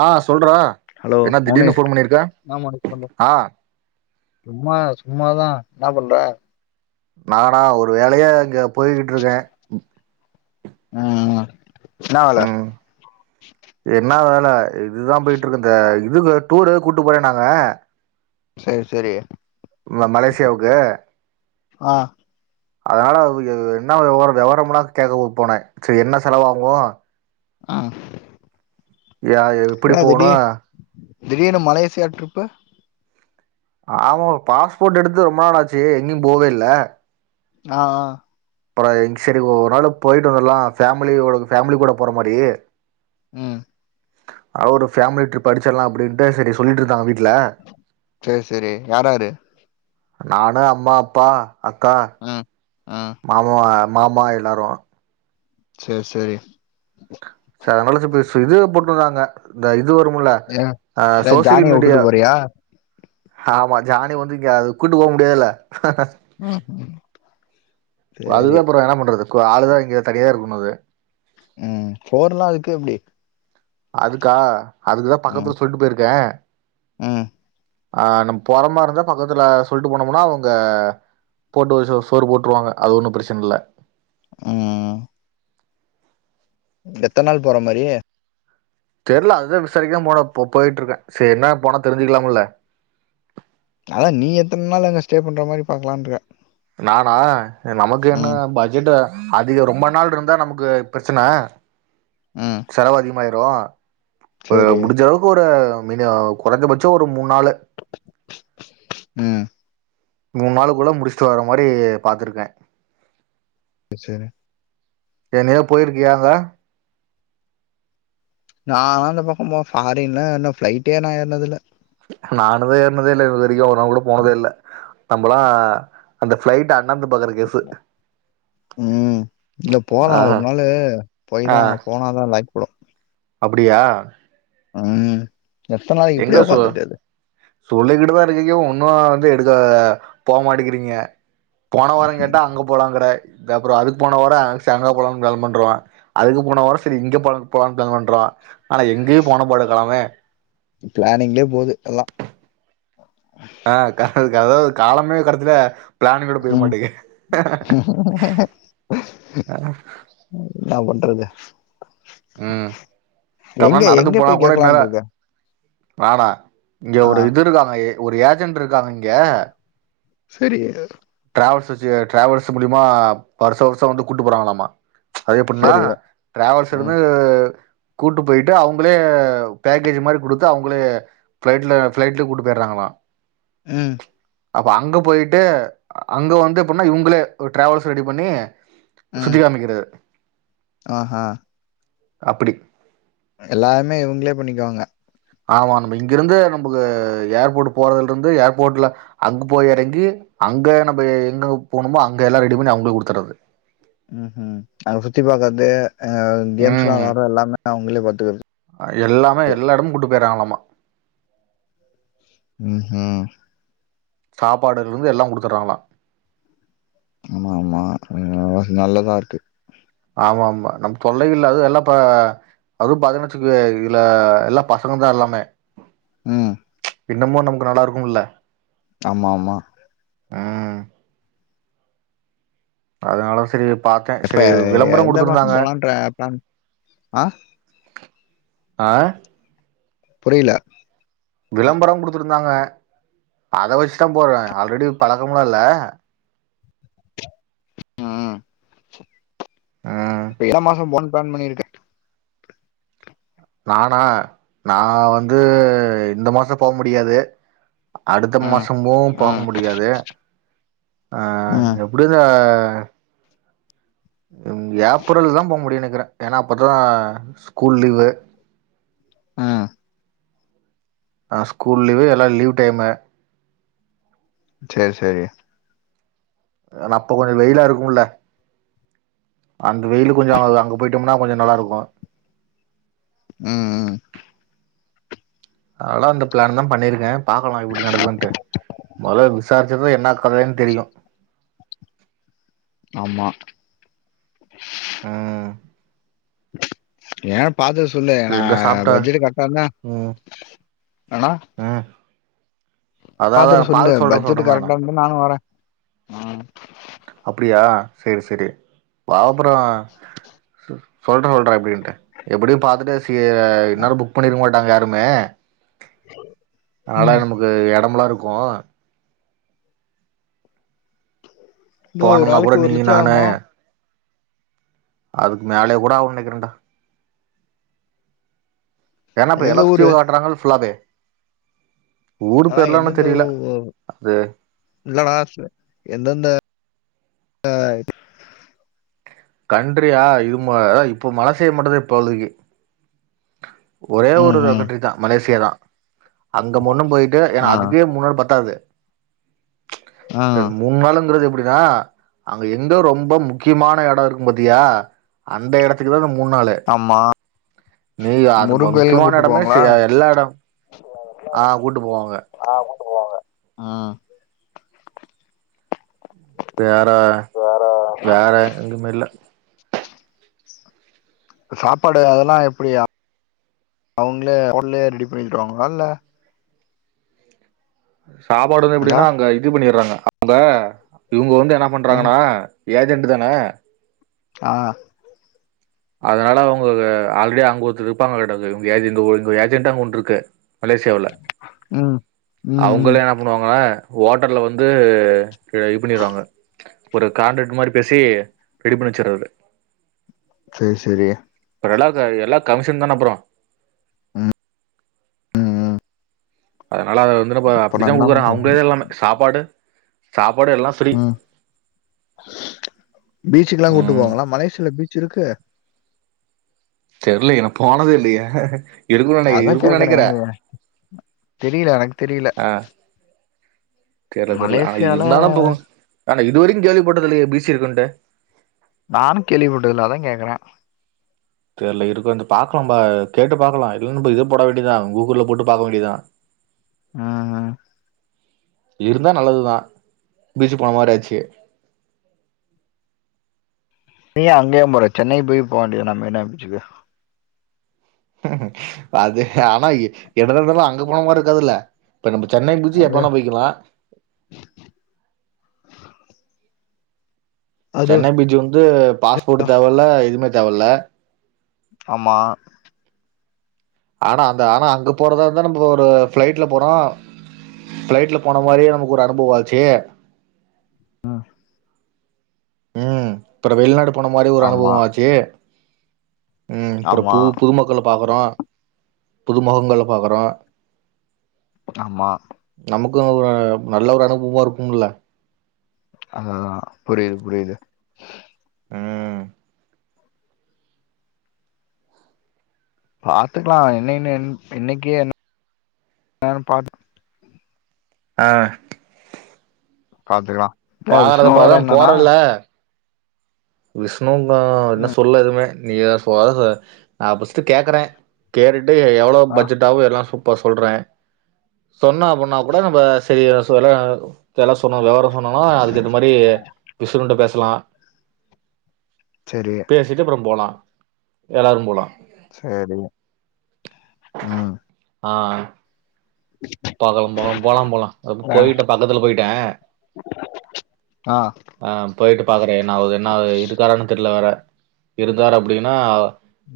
ஆ சொல்றா ஹலோ என்ன மௌனி திடீர்னு ஃபோன் பண்ணிருக்க ஆமா பண்ற ஆ சும்மா சும்மாதா என்னா பண்ற நானா ஒரு வேலயா இங்க போய்கிட்டு இருக்கே ம் ம் ம் என்ன வேல இதுதா போய்ட்டு இருக்கு இந்த இதுல டூறு கூட்டு போறேன்னாங்க சரி சரி மலேசியாவுக்கு ஆ அதனால என்ன விவரோ வெவரம்ல்லா கேக்க போனே சேரி என்ன செலவாகு ஆம் யா எப்புடி போனு திடீர்னு மலேசியா ட்ரிப்பு ஆமாபம் ஒரு பாஸ்போர்ட் எடுத்து ரொம்ப நாள்ளாச்சு எங்கேயு போவே இல்ல ஆ ஆ அப்றோ எங்சைடு ஒரு நாளு போயிட்டு வந்துருலா ஃபேமிலி யோட ஃபேமிலி கூட போற மாரி ம் அவரு ஃபேமிலி ட்ரிப் அடிச்சிடலா அப்புடின்ட்டு சேரி சொல்லிட்ருந்தாங்க வீட் சேரி சேரி யார்யாரு நானு அம்மா அப்பா அக்கா ம் ம் மாமா மாமா எல்லாரு சே சேரி க்கா அதனால [unintelligible] இதுவே போட்ருந்தாங்க இந்த இது இது வரும்ல ஏ ஆ ஏ சோசியல் ஜானிய மீடியா வுட்டுட்டு போறியா ஆமா ஜானி வந்துங்க கூட்டு போக முடியாதுல்ல ம் ம் சரி அதுவே அப்றோ என்ன பண்றது கோ ஆளுதா இங்க தனியா இருக்குனுது ம் போர்லா அதுக்கு எப்புடி அதுக்கா அதுக்குதா பக்கத்துல சொல்ட்டு போயிருக்கே ம் ஆ நம் போறமா இருந்தா பக்கத்துல சொல்லிட்டு போனோம்னா அவுங்க போட்டு ஒரு சோ சோறு போட்டுருவாங்க அது ஒன்னு பிரச்சன இல்ல ம் எத்தன் நாள் போற மாரி தெரில அதுதா விசாரிக்காம போன போயிட்ருக்கே சேரி என்ன போனா தெரிஞ்சுக்கலாம்ல அதா நீ எத்தன் நாள் எங்க ஸ்டே பண்ற மாரி பாக்கலான்டுருக்க நானா நமக்கு என்ன ம் பட்ஜெட்ட அதிகோ ரொம்ப நாள் இருந்தா நமக்கு பிரச்சன ம் செலவு அதிகமாய் ரு சரி முடிஞ்ச அளவுக்கு ஒரு மீனு கொறஞ்சபட்சோ ஒரு மூணாளு ம் மூன் நாளுக்குள்ள முடிச்சுட்டு வர மாரி பாத்துருக்கே ச்சேரி என்னயோ போயிருக்கியா அங்க நான்னா அந்த பக்கோ போ ஃபாரின் இன்னு ஃளைட்டே நா ஏறுனதில்ல நானுதே ஏறனதேல்ல இது வரைக்கு ஒரு நாள் கூட போனதே இல்ல நம்மலா அந்த பிளைட்ட அண்ணாந்து பாக்குற கேஸ்சு ம் இல்ல போலா ஒரு நாளு போய் தா போனாதா லாக்கிபடு அப்படியா ம் எத்தன நாளைக்கு இப்படியே உக்காந்துருக்குறது சொல்லிக்கிட்டுதா இருக்கீங்க ஒன்னு வந்து எடுக்க போ மாட்டிக்கிறீங்க போன வாரோ கேட்டா அங்க போலாங்குற இந்த அப்றோ அதுக்கு போன வாரோ செங்கோ போலாம்னு பிளான் பண்றே அதுக்கு போன வாரோ சேரி இங்க போ போலாம்னு பிளான் பண்றோ ஆனா எங்கேயு போன பாடு கானோமே பிளானிங்லயே போது எல்லா ஆ கா அதாவது காலமே கடசில ம் [inaudible] னா பண்றது ம் கம எங்க நடந்து எங்க போனாக் போய் கூட இன்நேர கேக்கலான்ருக்க நானா இங்க ஆ ஒரு இது இருக்காங்க எ ஒரு ஏஜென்ட்ருக்காங்க இங்கெ செரி ட்ராவல்ஸ் வச்சு ட்ராவல்ஸ் மூலிமா வர்ஷ வர்ஷொ வந்து கூட்டு போறாங்களாமா அது எப்புன்னா செரி ட்ராவல்ஸ் ம் [unintelligible] கூட்டு போய்ட்டு அவங்களே பேக்கேஜ் மாரி குடுத்து அவங்களே ஃபிளைட்ல ஃபிளைட்டு கூட்டு போய்ட்றாங்கா லா ஆ ம் அப்போ அங்க போய்ட்டு அங்க வந்து எப்புட்ன்னா இவங்களே ஒரு ட்ராவில்ஸ் ரெடி பண்ணி ம் சுத்தி காமிக்கிறது அ அ அப்புடி ம் எல்லாமே இவங்களே பண்ணிக்குவாங்க ஆமா நம்ம இங்கிருந்து நம்புக்கு ஏர்போர்ட்க் போறதுல்ட்ருந்து ஏர்போர்ட்ல அங்க போய் எறங்கி அங்க நம்ப எங்கங்க போணுமோ அங்க எல்லா ரெடி பண்ணி அவங்களுக் குடுத்துட்றது ம் ம் அத சுத்தி பாக்கற்தே அ கேம்ஸ்லா வெளாட்ற எல்லாமே அவங்களே பாத்துக்கற்து அ எல்லாமே எல்லா எடமும் கூட்டு போய்ட்றாங்களாமா ம் ம் சாப்பாடுலுருந்து எல்லா குடுத்துட்றாங்களா ஆமா ஆமா [unintelligible] நல்லதா இருக்கு ஆமா ஆமா நம்ப் தொல்லையில்ல அது எல்லா இப்ப அதுவு பாத்தீங்னா வச்சுக்குலே இதுல எல்லா பசங்க தா எல்லாமே ம் இன்னமோ நமக்கு நல்லா இருக்கும்ல்ல ஆமாம்மா ஆ அதுனாலும் செரி இப் பாத்தே எப்ப செரி விளம்பரோ எந்த மாசம் குடுத்துருந்தாங்க போலான்ற பிளான் ஆ அ புரிய்ல விளம்பரம் குடுத்ருந்தாங்க அத வெச்சுதா போற ஆல்ரெடி பழக்கம்லா இல்ல ம் [unintelligible] ம். ப்ளான் பண்ணிருக்க நானா நா வந்து இந்த மாசொ போ முடியாது அடுத்த ம் மாசமோ போக ம் முடியாது ஆ ம் எப்டியு இந்த அ ம் ஏப்ரல்லதா போ முடியு நெக்கிற ஏன்னா அப்பதா ஸ்கூல் லீவு ஆ ஆ ஸ்கூல் லீவு எல்லா லீவ் டைமு சேர் சேரி எனா அப்ப கொஞ்ச வெயிலா இருக்கும்ல அந்த வெயிலு கொஞ்சோ அது அங்க போய்ட்டோம்னா கொஞ்சோ நல்லா இருக்கு ம் ம் அத்னாலதா இந்த ப்ளானுதா பண்ணிருக்க பாக்கலா எப்டி நடக்குதூன்ட்டு மொதல வி சாரிச்சாதா என்ன கதேன் தெரியு ஆமா ஆ ஏ பாத்து சொல்லு நா சரி எங்க சாப்ட்ட பட்ஜெடு கரெக்ட்டா இருந்தா ம் ஆனா ம் அதா அதா பாத்துட்டு சொல்லு பாத்து சொல்றே பட்ஜெட் சொல்றே கரெக்டா இருந்தா நானு வர்ர அப்டியா செரி செரி வா ப்ரோ சொல்றே சொல்றே எப்டின்டு எப்டியு பாத்துட்டு கீர இருந்தாலு புக் பண்ணிருக்க மாட்டாங்க யாருமே அதெல்லா ம் இருந்து எடமெல்லா இருக்கு இதோ ஒரு போன்னா கூட ஆளுக்கு ஒரு நீயு லட்சம் நானு ஆகுமா அதுக்கு மேலயே கூட ஆகுனு நெனக்கிறன்டா ஏனா இப்ப எந்தெந்த எல்லா சுத்தியு ஊரு காட்டுறாங்கல்ல ஃபுல்லாவே ஊரு அதா பேர்லா இன்னு எந்தெந்த தெரியல ஊ அது இல்லடா எந்தெந்த ஆ கன்ட்ரியா இது மொ இப்போ மல சைடு மட்டுதா இப்போதைக்கு ஒரே ஒரு ம் ம் கன்ட்ரிதா மலேசியாதா அங்க முன்னும் போயிட்டு ஏனா ஆ அதுக்கே மூன் நாள் பத்தாது ஆ இப்ப மூண் நாளுங்கிறது எப்டி எ அங்க எங்க ரொம்ப முக்கியமான எடோ இருக்கும் பாத்தியா அந்த எடத்துக்குதா நம் ஆமா நீ அது மு முருகன் கோயிலுக்குலா முக்கியமான கூட்டு எடமே செ போவாங்களா எல்லா எடோ ஆ கூட்டு போவாங்க ஆ கூட்டு போவாங்க ம் வேற வேற வேற எங்குமே இல்ல சாப்பாடு அதெல்லா எப்டி அவுங்களே அவுங்களே ரெடி பண்ணிடுவாங்ளா இல்ல சாப்பாடுதா அக்கா எப்டினா அங்க இது பண்ணிர்றாங்க அங்க இவுங்க வந்து என்ன ம் பண்றாங்கன்னா ஏஜெண்டுதான ஆ அதனால அவுங்க ஆல்ரெடி அங்க ஒருத்தர் இருப்பாங்கலாட்டுக்குது இவுங்க ஏஜென்டு ஒ இங்க ஏஜென்டு அங்க ஒண்ணு இருக்கு மலேசியாவுல ம் ம் ம் அவுங்களே என்ன பண்ணுவாங்க ஓட்டல்ல வந்து இது பண்ணிருவாங்க ஒரு காண்ட்ராக்ட் மாரி பேசி ரெடி பண்ணி வெச்சறது சேர் செரி ரளவுக்கு எல்லா கமிஷன்தான ப்ரோ ம் அதனால அது வந்தென்னப்போ அப்ப நா அப்டிதா என்ன குடுக்கறான் பண்ற அவுங்களேதா எல்லாமே சாப்பாடு சா ம் பீச்சுக்கெல்லாங் கூட்டு ம் போவங்ளா மலேஷியால எப்டி பீச்சிருக்கு தெர்லயே நா போனதே இல்லயே இருக்கு நெனக்கிற அதா இருக்கு கேக்குறே நெனக்கிற தெரில எனக்கு தெரில ஆ கேட்டது தெர்ல ஆனா மலேசியால இருந்தாலும் போ ஆனா இதுவரைக்கு கேள்வி பட்டது இல்லையே பீச் இருக்குன்ட்டு நானு கேள்விப்பட்டது இல்ல அதா கேக்கற தெர்ல இருக்குன்ட்டு பாக்கனுபா கேட்டு பாக்கலா இல்லன்ன இ இது போட வேண்டியதா கூகுள்ல போட்டு பாக்க வேண்டியதா ம் இருந்தா நல்லதுதா பீச்சு போன மாரி ஆச்சு நீயேன் அங்கே ஏன் போற சென்னை போய் போ வேண்டியதுதான மெரினா பீச்சுக்கு அது ஆனா என்னதா இருந்தாலு அங்க போன மாரி இருக்காதில்ல இப்ப நம்ம சென்னை பீச்சு எப்ப அது வேணா போய்க்கலா அது சென்னை பீச் வந்து பாஸ்போர்ட் தேவ இல்ல எதுமே தேவ இல்ல ஆமா ஆனா அந்த ஆனா அங்க போறதா இருந்தா நம்ம ஒரு ஃபிளைட்ல போனா ஃபிளைட்ல போன மாரியே நமக்கு ஒரு அனுபவோ ஆச்சு ம் அப்றோ வெளிநாடு போன மாரி ஒரு ஆமா அனுபவம் ஆச்சு ம் அப்றோ ஆமா பு புதுமக்கள பாக்குறோ புது முகங்கல பாக்குறோ ஆமா [unintelligible] நல்ல ஒரு அனுபுவ்பா இருக்கும்ல அததான் புரியுது புரியுது ம் பாத்துக்லா என்ன இன்னு என் என்னிக்கே என் [inaudible] அ பாத்துக்லா த விஷ்ணுவ வரேன்னானா விஷ்ணுந்தா ன்ன சொல்ல எதுமே நீயாஸ் வாரத அ பஸ்டு கேக்குறே கேருட்டு எவளோ ஆ பச்ஜட்டாவு எல்லாசு போ சொல்றே சொன்ன அப்புன்னா கூட நம்ப செரி [unintelligible] எல்லா சொன்ன வெவரொ சொன்னனா அதுக்கு ஏத்த மரி விசுறுண்ட பேஸ்லா செரி பேசிட்டு அப்றொ போலா எல்லாரு போலா சேரி ம் ஆ பாக்கலம் போலம் போலாம் போலா அப் ஆ போயிட்ட பக்கத்துல பொய்ட்ட ஆ அ பொய்ட்டு பாக்குற என்னாவுது என்னாவு இருக்காரானு தெர்ல வேற இருந்தார் அப்புடினா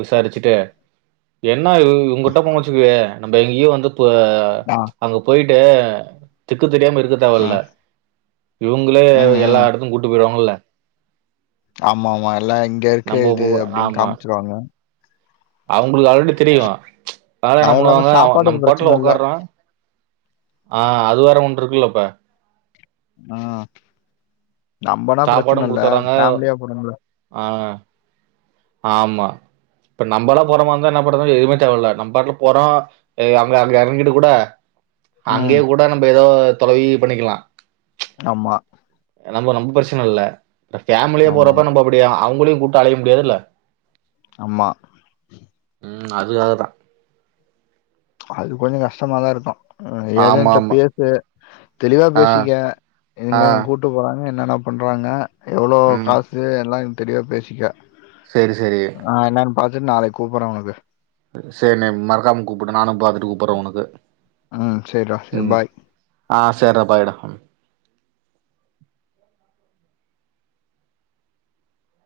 விசாரிச்சிட்டு என்னா இவ் இவுங்குட்ட போங் வெச்சுக்குவே நம்ப எங்யு வந்து பு ஆ அங்க பொய்ட்டு திக்கு தெரியாம இருக்க தேவல்ல ம் இவுங்ளே ம் எல்லா ம் இடத்து கூட்டு பெய்ருவாங்குல்ல ஆமா ஆமா எல்லா இங்க இர்க்க நம்ம இது அப்டின் காம்ச்சிருவாங்க அவ்ங்ளுக் ஆழடி திரியு அது [unintelligible] இல்லாம அவ நம் சாப்பாட்டுக்கு பாட்டுல பிரச்சன இல்ல ஒக்கார்ரா ஆ அது வேற ஒன்ருக்குல்லப்ப ஆ நம்பனா சாப்பாடு ப்ரச்சன இல்ல குடுத்துர்றாங்க ஃபேம்லியா போறோம்ல ஆ ஆமா இப்ப நம்பலா போற மா இருந்தா என்ன பண்றது எதுமே தேவல்ல நம் பாட்ல போறோ எ அங்க அங்க எறங்கிடு கூட அங்யே ம் கூட நம்ப எதோ தொலவி பண்ணிக்கிலா ஆமா நம்ப நம்பு பரச்சினல்ல ஃபேமுலிய ஆமா போறப்ப நம்ப அப்புடி அவுங்குளியு கூட்டு அலைய முடியாதுல்ல அம்மா ம் அது அததா அது கொஞ்சொ கஷ்டமாதா இருக்கு ஆமா ஏஜென்ட்ல ஆமா பேசு தெளிவா ஆ பேசிக்க ஆ என்னெங்க கூட்டு போறங் என்னன பண்றாங்க எவ்ளோ காசு எல்லா இன் தெரியா பேசிக்க சேரி சேரி நாளக் கூப்பற்ற உனக்கு சேர் நேம் மற்க்காம கூப்புடு நானு பாது டூப்பற ஒனக்கு ம் செரிடா செரி ம் பாய் ஆஸ் சேர்ரா பாய் டா